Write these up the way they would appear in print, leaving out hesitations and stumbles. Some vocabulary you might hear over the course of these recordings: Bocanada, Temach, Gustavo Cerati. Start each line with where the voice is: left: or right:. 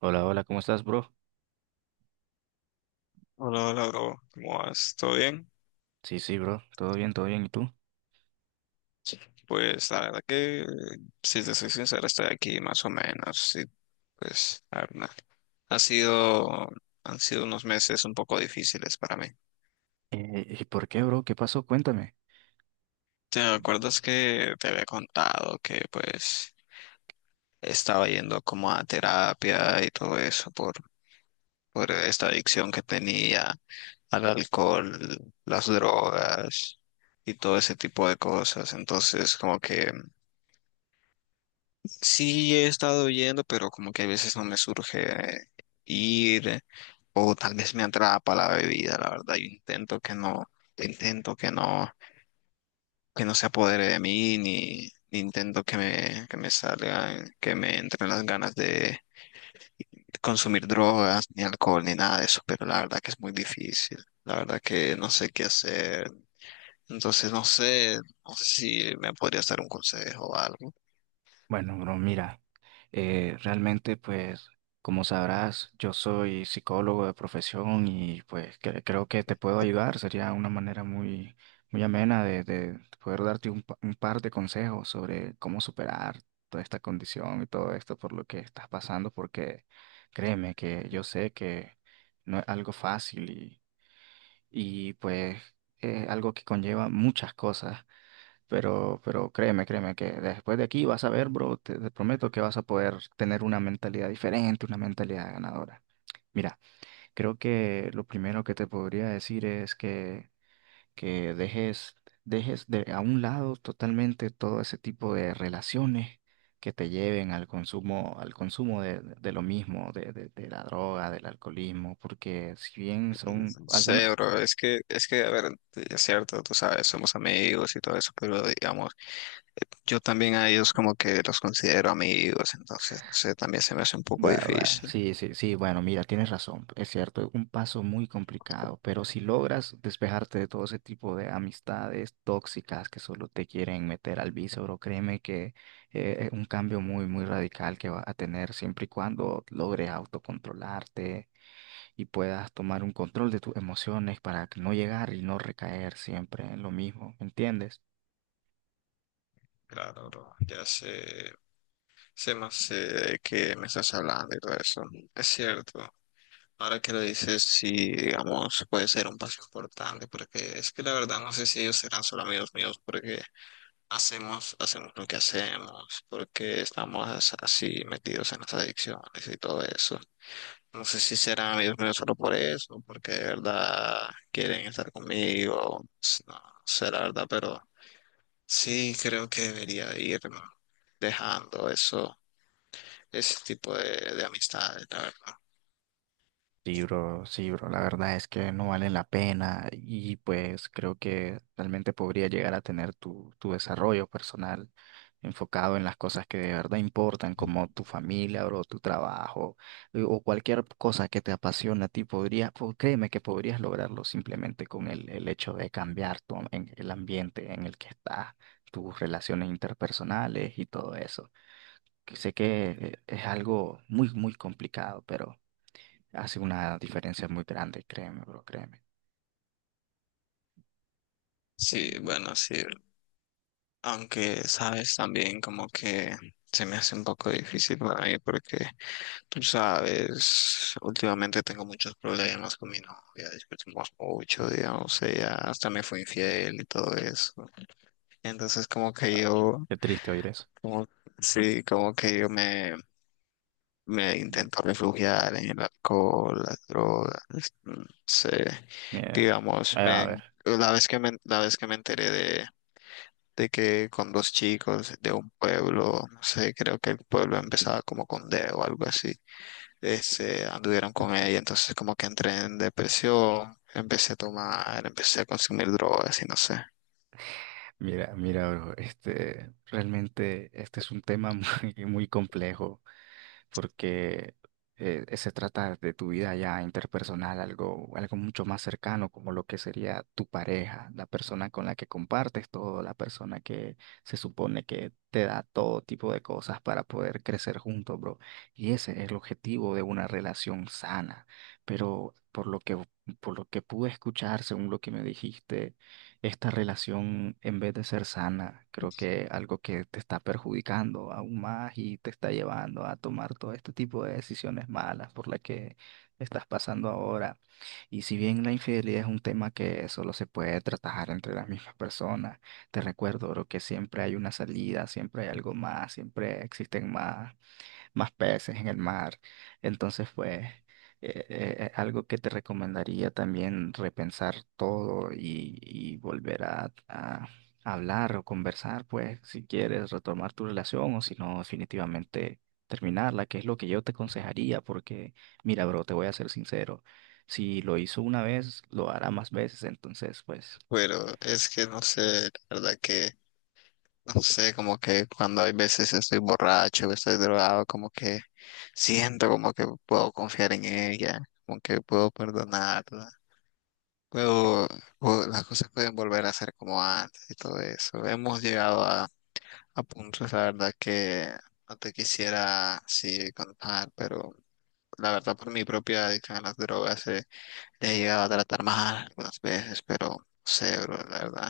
right: Hola, hola, ¿cómo estás, bro?
left: Hola, hola, bro. ¿Cómo vas? ¿Todo bien?
right: Sí, sí, bro, todo bien, ¿y tú?
left: Pues la verdad que, si te soy sincero, estoy aquí más o menos. Sí, pues, la verdad, ha sido, han sido unos meses un poco difíciles para mí.
right: ¿Y por qué, bro? ¿Qué pasó? Cuéntame.
left: ¿Te acuerdas que te había contado que pues estaba yendo como a terapia y todo eso por esta adicción que tenía al alcohol, las drogas y todo ese tipo de cosas? Entonces, como que sí, he estado yendo, pero como que a veces no me surge ir o tal vez me atrapa la bebida, la verdad. Yo intento que no se apodere de mí, ni, ni intento que me salgan, que me entren las ganas de consumir drogas, ni alcohol, ni nada de eso, pero la verdad que es muy difícil. La verdad que no sé qué hacer. Entonces no sé, no sé si me podría dar un consejo o algo.
right: Bueno, bro, mira, realmente, pues, como sabrás, yo soy psicólogo de profesión y, pues, creo que te puedo ayudar. Sería una manera muy, muy amena de poder darte un, un par de consejos sobre cómo superar toda esta condición y todo esto por lo que estás pasando, porque créeme que yo sé que no es algo fácil y pues algo que conlleva muchas cosas, pero créeme, créeme que después de aquí vas a ver, bro, te prometo que vas a poder tener una mentalidad diferente, una mentalidad ganadora. Mira, creo que lo primero que te podría decir es que dejes, dejes de a un lado totalmente todo ese tipo de relaciones que te lleven al consumo de lo mismo, de la droga, del alcoholismo, porque si bien
left: No
right: son algunas.
left: sé, bro, es que, a ver, es cierto, tú sabes, somos amigos y todo eso, pero digamos, yo también a ellos como que los considero amigos, entonces, no sé, también se me hace un poco
right: Bueno, bueno,
left: difícil.
right: sí, sí, sí, bueno, mira, tienes razón, es cierto, es un paso muy complicado, pero si logras despejarte de todo ese tipo de amistades tóxicas que solo te quieren meter al bíceps, créeme que es un cambio muy, muy radical que vas a tener siempre y cuando logres autocontrolarte y puedas tomar un control de tus emociones para que no llegar y no recaer siempre en lo mismo, ¿entiendes?
left: Claro, bro. Ya sé, sé más sé de qué me estás hablando y todo eso. Es cierto. Ahora que lo dices, sí, digamos, puede ser un paso importante, porque es que la verdad no sé si ellos serán solo amigos míos, porque hacemos lo que hacemos porque estamos así metidos en las adicciones y todo eso. No sé si serán amigos míos solo por eso, porque de verdad quieren estar conmigo. No sé la verdad, pero sí creo que debería de ir dejando eso, ese tipo de amistades, la verdad.
right: Sí, bro, la verdad es que no vale la pena y pues creo que realmente podría llegar a tener tu, tu desarrollo personal enfocado en las cosas que de verdad importan, como tu familia, bro, tu trabajo, o cualquier cosa que te apasiona a ti, podría, créeme que podrías lograrlo simplemente con el hecho de cambiar tu, el ambiente en el que estás, tus relaciones interpersonales y todo eso. Que sé que es algo muy, muy complicado, pero… Hace una diferencia muy grande, créeme, bro, créeme.
left: Sí, bueno, sí. Aunque, sabes, también como que se me hace un poco difícil para mí porque tú sabes, últimamente tengo muchos problemas con mi novia, discutimos mucho, digamos, ella hasta me fue infiel y todo eso. Entonces como que yo,
right: Qué triste oír eso.
left: como, sí, como que yo me, me intento refugiar en el alcohol, las drogas, sí,
right: Mira,
left: digamos,
right: ahí va a
left: me,
right: ver.
left: la vez que me enteré de que con dos chicos de un pueblo, no sé, creo que el pueblo empezaba como con D o algo así, este, anduvieron con ella, entonces como que entré en depresión, empecé a tomar, empecé a consumir drogas y no sé.
right: Mira, mira, bro, este, realmente este es un tema muy, muy complejo porque se trata de tu vida ya interpersonal, algo, algo mucho más cercano como lo que sería tu pareja, la persona con la que compartes todo, la persona que se supone que te da todo tipo de cosas para poder crecer juntos, bro. Y ese es el objetivo de una relación sana. Pero por lo que pude escuchar, según lo que me dijiste, esta relación, en vez de ser sana, creo que algo que te está perjudicando aún más y te está llevando a tomar todo este tipo de decisiones malas por las que estás pasando ahora. Y si bien la infidelidad es un tema que solo se puede tratar entre las mismas personas, te recuerdo, bro, que siempre hay una salida, siempre hay algo más, siempre existen más más peces en el mar. Entonces, pues, algo que te recomendaría también repensar todo y volver a hablar o conversar, pues, si quieres retomar tu relación o si no, definitivamente terminarla, que es lo que yo te aconsejaría, porque, mira, bro, te voy a ser sincero, si lo hizo una vez, lo hará más veces, entonces, pues…
left: Pero es que no sé, la verdad que no sé, como que cuando hay veces estoy borracho, estoy drogado, como que siento como que puedo confiar en ella, como que puedo perdonarla, puedo, puedo- las cosas pueden volver a ser como antes y todo eso. Hemos llegado a puntos, la verdad, que no te quisiera así contar, pero la verdad por mi propia adicción a las drogas le he llegado a tratar mal algunas veces, pero no sé, bro, la verdad.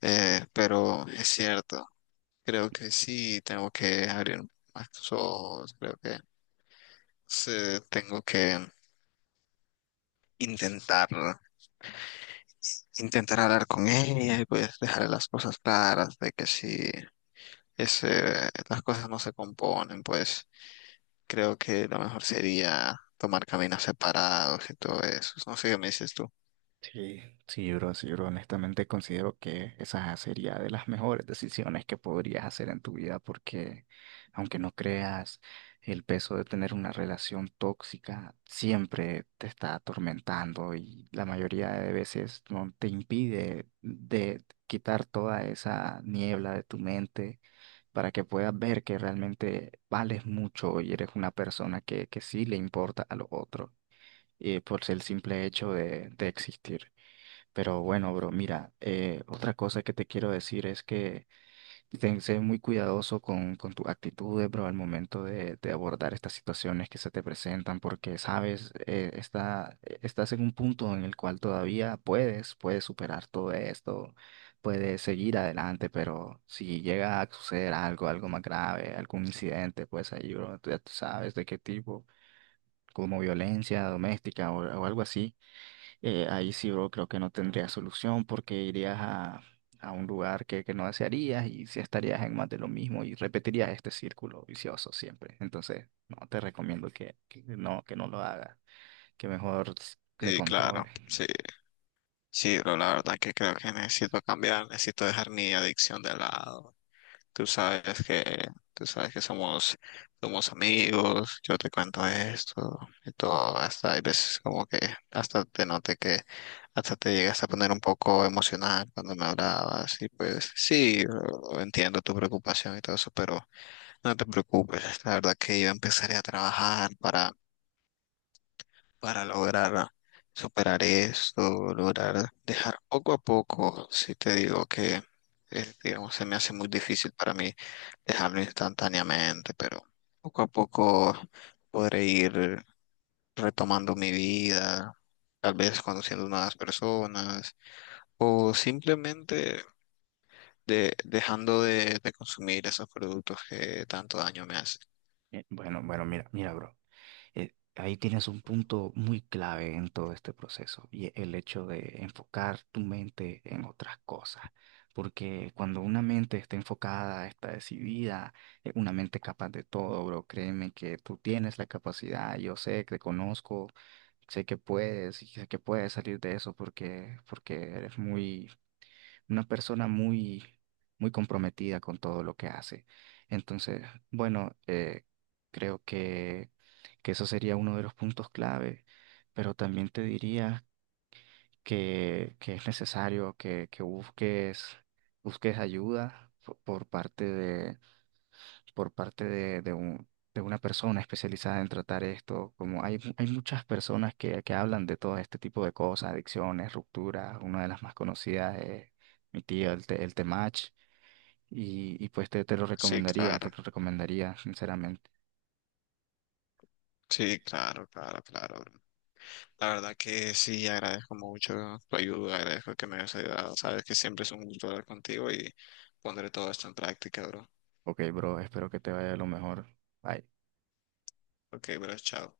left: Pero es cierto. Creo que sí, tengo que abrir más los ojos, creo que sí, tengo que intentar, intentar hablar con ella y pues dejarle las cosas claras de que si ese, las cosas no se componen, pues creo que lo mejor sería tomar caminos separados y todo eso. No sé qué me dices tú.
right: Sí, sí, bro, sí, bro. Honestamente considero que esa sería de las mejores decisiones que podrías hacer en tu vida porque aunque no creas, el peso de tener una relación tóxica siempre te está atormentando y la mayoría de veces no te impide de quitar toda esa niebla de tu mente para que puedas ver que realmente vales mucho y eres una persona que sí le importa a los otros, por el simple hecho de existir. Pero bueno, bro, mira, otra cosa que te quiero decir es que ten, sé muy cuidadoso con tus actitudes, bro, al momento de abordar estas situaciones que se te presentan, porque, sabes, estás en un punto en el cual todavía puedes, puedes superar todo esto, puedes seguir adelante, pero si llega a suceder algo, algo más grave, algún incidente, pues ahí, bro, tú ya tú sabes de qué tipo, como violencia doméstica o algo así, ahí sí, bro, creo que no tendría solución porque irías a un lugar que no desearías y sí estarías en más de lo mismo y repetirías este círculo vicioso siempre. Entonces, no, te recomiendo que no lo hagas, que mejor te
left: Sí, claro,
right: controles.
left: sí, sí, pero la verdad que creo que necesito cambiar, necesito dejar mi adicción de lado. Tú sabes que, tú sabes que somos, somos amigos, yo te cuento esto y todo, hasta hay veces como que hasta te noté que hasta te llegas a poner un poco emocional cuando me hablabas y pues sí, entiendo tu preocupación y todo eso, pero no te preocupes, la verdad que yo empezaré a trabajar para lograr superar esto, lograr dejar poco a poco, si te digo que, digamos, se me hace muy difícil para mí dejarlo instantáneamente, pero poco a poco podré ir retomando mi vida, tal vez conociendo nuevas personas o simplemente dejando de consumir esos productos que tanto daño me hacen.
right: Bueno, bueno, mira, mira, bro. Eh, ahí tienes un punto muy clave en todo este proceso y el hecho de enfocar tu mente en otras cosas. Porque cuando una mente está enfocada, está decidida, una mente capaz de todo, bro, créeme que tú tienes la capacidad, yo sé que te conozco, sé que puedes y sé que puedes salir de eso porque, porque eres muy, una persona muy, muy comprometida con todo lo que hace. Entonces, bueno, creo que eso sería uno de los puntos clave, pero también te diría que es necesario que busques, busques ayuda por parte de, de una persona especializada en tratar esto. Como hay, hay muchas personas que hablan de todo este tipo de cosas, adicciones, rupturas. Una de las más conocidas es mi tío, el, el Temach. Y pues te,
left: Sí,
right: te
left: claro,
right: lo recomendaría, sinceramente.
left: sí, claro, claro, claro. La verdad que sí, agradezco mucho tu ayuda, agradezco que me hayas ayudado. Sabes que siempre es un gusto hablar contigo y pondré todo esto en práctica, bro.
right: Ok, bro, espero que te vaya lo mejor. Bye.
left: Ok, bro, chao.